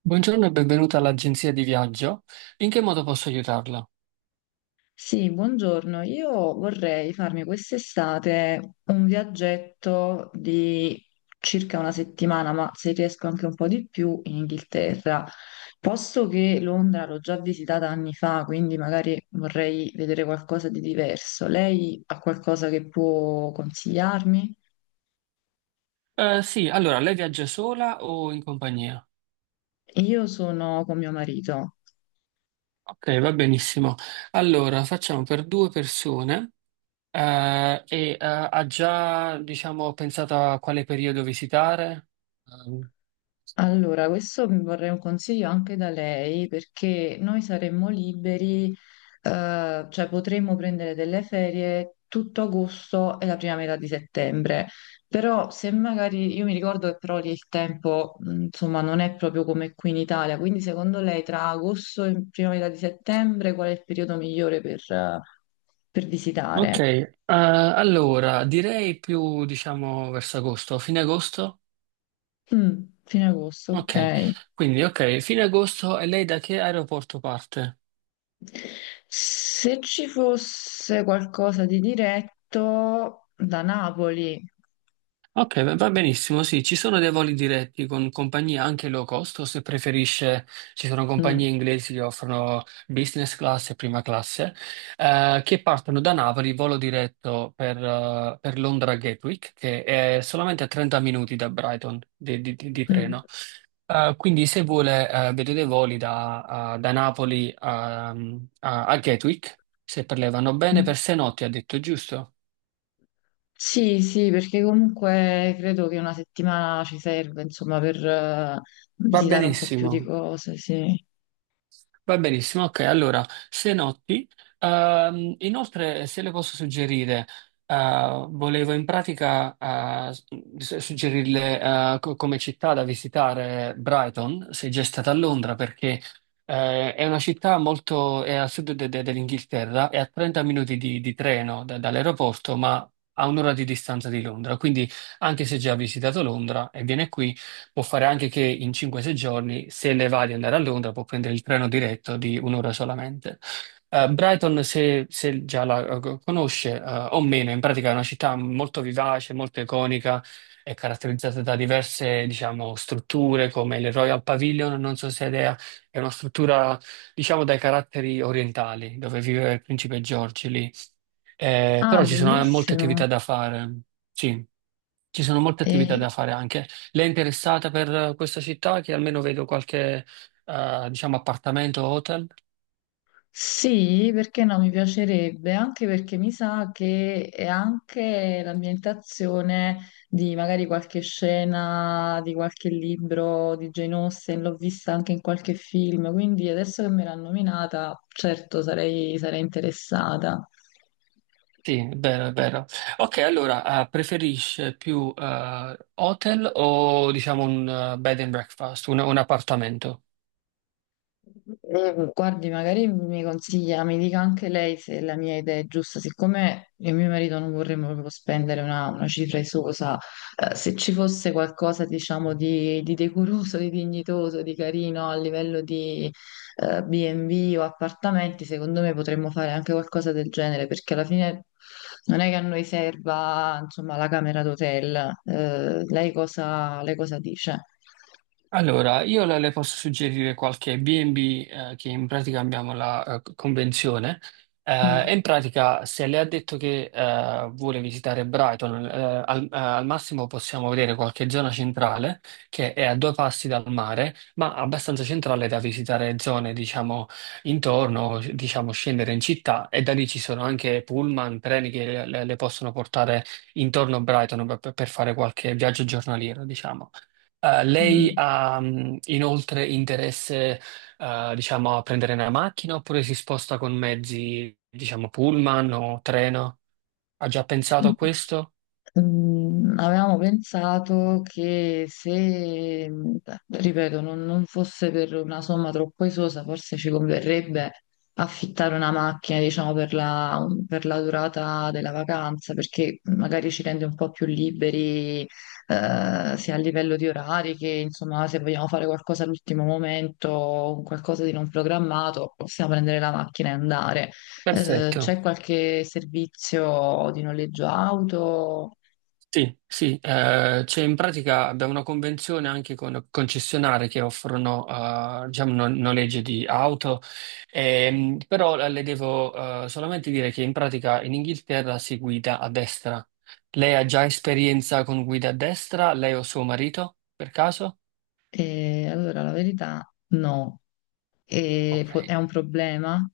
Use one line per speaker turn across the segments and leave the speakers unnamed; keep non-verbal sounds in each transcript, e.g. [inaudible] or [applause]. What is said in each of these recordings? Buongiorno e benvenuta all'agenzia di viaggio. In che modo posso aiutarla?
Sì, buongiorno. Io vorrei farmi quest'estate un viaggetto di circa una settimana, ma se riesco anche un po' di più in Inghilterra. Posto che Londra l'ho già visitata anni fa, quindi magari vorrei vedere qualcosa di diverso. Lei ha qualcosa che può consigliarmi?
Sì, allora, lei viaggia sola o in compagnia?
Io sono con mio marito.
Ok, va benissimo. Allora, facciamo per due persone ha già, diciamo, pensato a quale periodo visitare? Ehm,
Allora, questo mi vorrei un consiglio anche da lei perché noi saremmo liberi, cioè potremmo prendere delle ferie tutto agosto e la prima metà di settembre, però se magari, io mi ricordo che però lì il tempo, insomma, non è proprio come qui in Italia, quindi secondo lei tra agosto e prima metà di settembre qual è il periodo migliore per
ok,
visitare?
allora, direi più, diciamo, verso agosto, fine agosto?
Mm, fine agosto,
Ok,
ok.
quindi ok, fine agosto e lei da che aeroporto parte?
Se ci fosse qualcosa di diretto da Napoli.
Ok, va benissimo, sì, ci sono dei voli diretti con compagnie anche low cost, o se preferisce, ci sono
Mm,
compagnie inglesi che offrono business class e prima classe, che partono da Napoli, volo diretto per Londra Gatwick, che è solamente a 30 minuti da Brighton di
mm.
treno. Quindi se vuole, vedo dei voli da, da Napoli a, a Gatwick, se per lei vanno bene, per sei notti ha detto, giusto?
Sì, sì, perché comunque credo che una settimana ci serve, insomma, per
Va
visitare un po' più di
benissimo.
cose, sì.
Va benissimo, ok. Allora, se notti, inoltre se le posso suggerire, volevo in pratica suggerirle come città da visitare Brighton, se già è stata a Londra, perché è una città molto, è al sud dell'Inghilterra, è a 30 minuti di treno dall'aeroporto, ma a un'ora di distanza di Londra. Quindi, anche se già ha visitato Londra e viene qui, può fare anche che in 5-6 giorni, se ne va di andare a Londra, può prendere il treno diretto di un'ora solamente. Brighton, se già la conosce, o meno, in pratica è una città molto vivace, molto iconica, è caratterizzata da diverse, diciamo, strutture come il Royal Pavilion, non so se è idea, è una struttura, diciamo, dai caratteri orientali, dove viveva il principe George lì.
Ah,
Però ci sono molte
bellissimo.
attività da fare. Sì, ci sono molte attività
E,
da fare anche. Lei è interessata per questa città che almeno vedo qualche, diciamo, appartamento o hotel?
sì, perché no, mi piacerebbe, anche perché mi sa che è anche l'ambientazione di magari qualche scena di qualche libro di Jane Austen, l'ho vista anche in qualche film, quindi adesso che me l'ha nominata, certo sarei, sarei interessata.
Sì, è vero, è vero. Ok, allora, preferisce più hotel o diciamo un bed and breakfast, un appartamento?
Guardi, magari mi consiglia, mi dica anche lei se la mia idea è giusta, siccome io e mio marito non vorremmo proprio spendere una cifra esosa, se ci fosse qualcosa, diciamo, di decoroso, di dignitoso, di carino a livello di B&B o appartamenti, secondo me potremmo fare anche qualcosa del genere, perché alla fine non è che a noi serva, insomma, la camera d'hotel. Lei cosa dice?
Allora, io le posso suggerire qualche B&B che in pratica abbiamo la convenzione e
Mm,
in pratica se le ha detto che vuole visitare Brighton, al massimo possiamo vedere qualche zona centrale che è a due passi dal mare, ma abbastanza centrale da visitare zone, diciamo, intorno, diciamo, scendere in città e da lì ci sono anche pullman, treni che le possono portare intorno a Brighton per fare qualche viaggio giornaliero, diciamo. Lei
mm.
ha inoltre interesse, diciamo, a prendere una macchina oppure si sposta con mezzi, diciamo, pullman o treno? Ha già pensato a questo?
Mm, avevamo pensato che se, mm, ripeto, non, non fosse per una somma troppo esosa, forse ci converrebbe affittare una macchina, diciamo, per la durata della vacanza, perché magari ci rende un po' più liberi, sia a livello di orari che, insomma, se vogliamo fare qualcosa all'ultimo momento, qualcosa di non programmato, possiamo prendere la macchina e andare. C'è
Perfetto.
qualche servizio di noleggio auto?
Sì, sì, c'è in pratica abbiamo una convenzione anche con concessionari che offrono diciamo, noleggio di auto, però le devo solamente dire che in pratica in Inghilterra si guida a destra. Lei ha già esperienza con guida a destra, lei o suo marito, per caso?
Allora, la verità no,
Ok.
è un problema.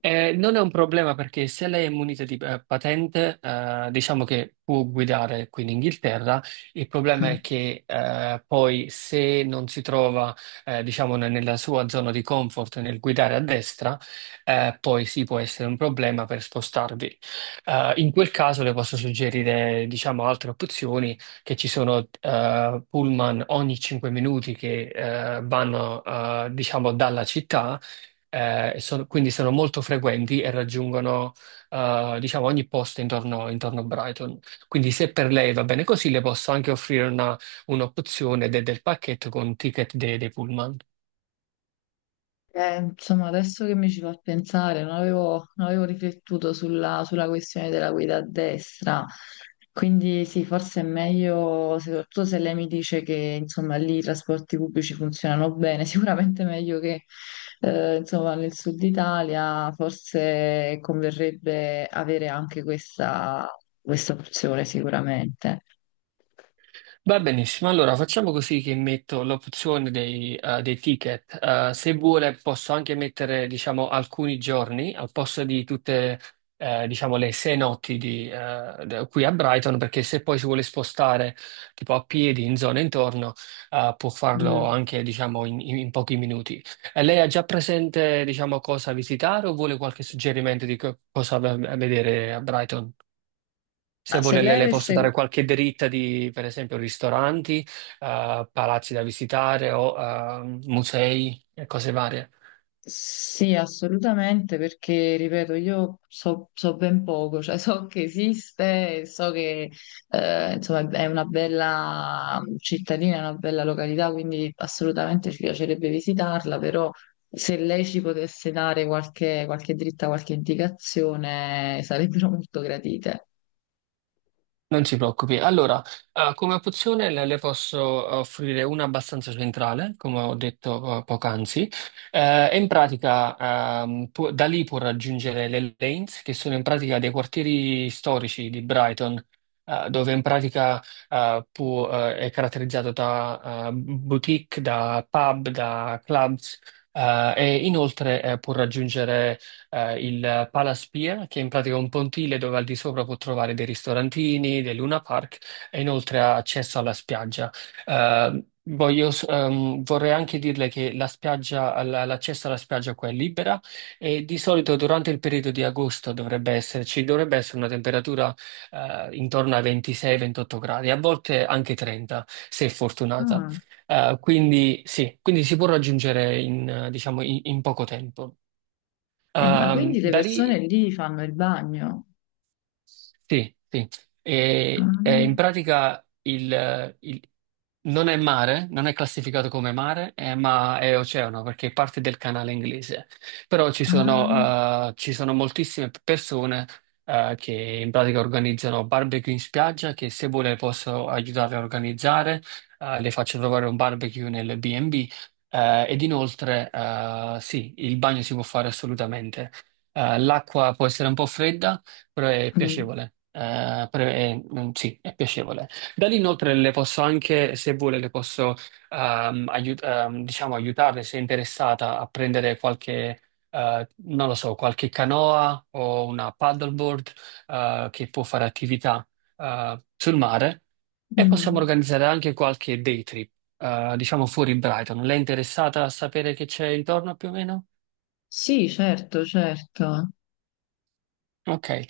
Non è un problema perché se lei è munita di patente, diciamo che può guidare qui in Inghilterra. Il problema è che poi se non si trova, diciamo, nella sua zona di comfort nel guidare a destra, poi sì può essere un problema per spostarvi. In quel caso le posso suggerire, diciamo, altre opzioni che ci sono pullman ogni 5 minuti che vanno, diciamo, dalla città quindi sono molto frequenti e raggiungono, diciamo, ogni posto intorno a Brighton. Quindi se per lei va bene così, le posso anche offrire un'opzione del pacchetto con ticket dei pullman.
Insomma, adesso che mi ci fa pensare, non avevo, non avevo riflettuto sulla, sulla questione della guida a destra, quindi sì, forse è meglio, soprattutto se lei mi dice che insomma, lì i trasporti pubblici funzionano bene, [laughs] sicuramente meglio che insomma, nel sud Italia, forse converrebbe avere anche questa opzione, sicuramente.
Va benissimo, allora facciamo così che metto l'opzione dei ticket. Se vuole posso anche mettere, diciamo, alcuni giorni al posto di tutte, diciamo, le sei notti di, qui a Brighton, perché se poi si vuole spostare tipo a piedi in zone intorno, può farlo
Mm.
anche, diciamo, in pochi minuti. E lei ha già presente, diciamo, cosa visitare o vuole qualche suggerimento di cosa vedere a Brighton? Se
Ma se
vuole
lei
le posso
avesse...
dare qualche dritta di, per esempio, ristoranti, palazzi da visitare o musei e cose varie.
Sì, assolutamente, perché, ripeto, io so, so ben poco, cioè so che esiste, e so che insomma, è una bella cittadina, è una bella località, quindi assolutamente ci piacerebbe visitarla, però se lei ci potesse dare qualche, qualche dritta, qualche indicazione, sarebbero [laughs] molto gratite.
Non si preoccupi. Allora, come opzione le posso offrire una abbastanza centrale, come ho detto poc'anzi. Da lì può raggiungere le lanes, che sono in pratica dei quartieri storici di Brighton, dove in pratica è caratterizzato da boutique, da pub, da clubs, e inoltre può raggiungere il Palaspia, che in pratica è un pontile dove al di sopra può trovare dei ristorantini, dei Luna Park e inoltre ha accesso alla spiaggia. Eh, Vorrei anche dirle che l'accesso alla spiaggia qua è libera e di solito durante il periodo di agosto dovrebbe esserci, dovrebbe essere una temperatura intorno ai 26-28 gradi, a volte anche 30 se fortunata.
Ah,
Quindi sì, quindi si può raggiungere in, diciamo, in poco tempo.
ma quindi le
Da
persone
lì
lì fanno il bagno?
sì, sì.
Ah,
E in pratica non è mare, non è classificato come mare, ma è oceano perché è parte del canale inglese. Però
ah,
ci sono moltissime persone, che in pratica organizzano barbecue in spiaggia, che se vuole posso aiutarle a organizzare, le faccio trovare un barbecue nel B&B, ed inoltre, sì, il bagno si può fare assolutamente. L'acqua può essere un po' fredda però è
mm,
piacevole. Sì, è piacevole. Da lì inoltre le posso anche, se vuole, le posso diciamo, aiutarle se è interessata a prendere qualche, non lo so, qualche canoa o una paddleboard che può fare attività sul mare e possiamo
mm.
organizzare anche qualche day trip, diciamo fuori Brighton. Lei è interessata a sapere che c'è intorno più o meno?
Sì, certo, certo.
Ok.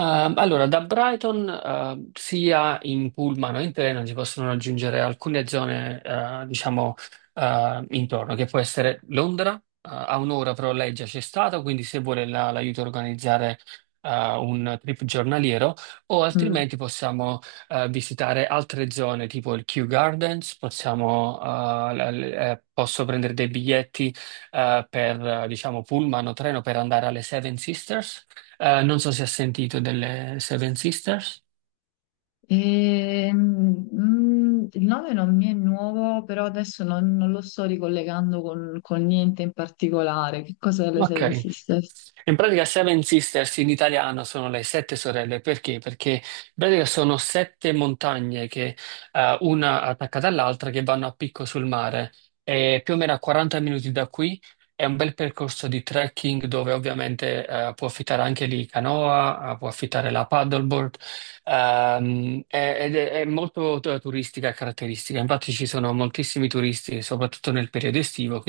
Allora da Brighton sia in pullman o in treno si possono raggiungere alcune zone, intorno, che può essere Londra, a un'ora però lei già c'è stata, quindi se vuole la- l'aiuto a organizzare eh, un trip giornaliero, o
Mm.
altrimenti possiamo visitare altre zone tipo il Kew Gardens, possiamo, posso prendere dei biglietti diciamo, pullman o treno per andare alle Seven Sisters non so se ha sentito delle Seven Sisters.
Mm, il nome non mi è nuovo, però adesso non, non lo sto ricollegando con niente in particolare. Che cosa le Seven
Ok.
Sisters?
In pratica Seven Sisters in italiano sono le sette sorelle, perché? Perché in pratica sono sette montagne che una attaccata all'altra che vanno a picco sul mare. E più o meno a 40 minuti da qui è un bel percorso di trekking dove ovviamente può affittare anche lì canoa, può affittare la paddleboard, ed è molto turistica e caratteristica. Infatti ci sono moltissimi turisti, soprattutto nel periodo estivo,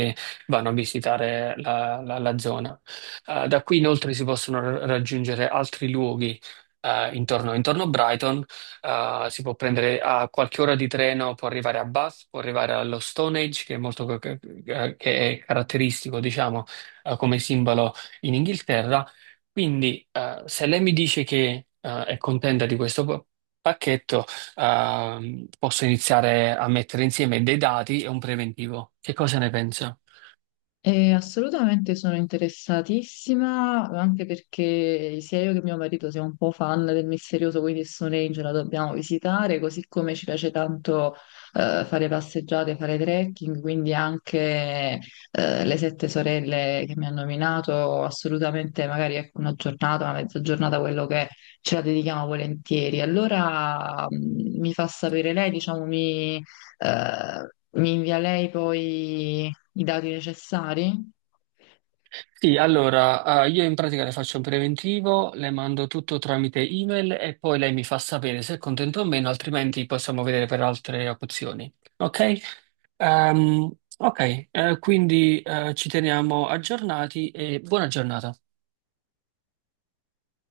vanno a visitare la zona. Da qui inoltre si possono raggiungere altri luoghi intorno a Brighton. Si può prendere a qualche ora di treno, può arrivare a Bath, può arrivare allo Stonehenge, che è molto che è caratteristico, diciamo, come simbolo in Inghilterra. Quindi, se lei mi dice che è contenta di questo pacchetto, posso iniziare a mettere insieme dei dati e un preventivo. Che cosa ne pensa?
Assolutamente sono interessatissima, anche perché sia io che mio marito siamo un po' fan del misterioso quindi Stone Age, la dobbiamo visitare, così come ci piace tanto fare passeggiate, fare trekking, quindi anche le sette sorelle che mi hanno nominato, assolutamente magari ecco, una giornata, una mezza giornata, quello che è, ce la dedichiamo volentieri. Allora mi fa sapere lei, diciamo, eh, mi invia lei poi i dati necessari?
Sì, allora, io in pratica le faccio un preventivo, le mando tutto tramite email e poi lei mi fa sapere se è contento o meno, altrimenti possiamo vedere per altre opzioni. Ok? Ehm, ok, quindi ci teniamo aggiornati e buona giornata.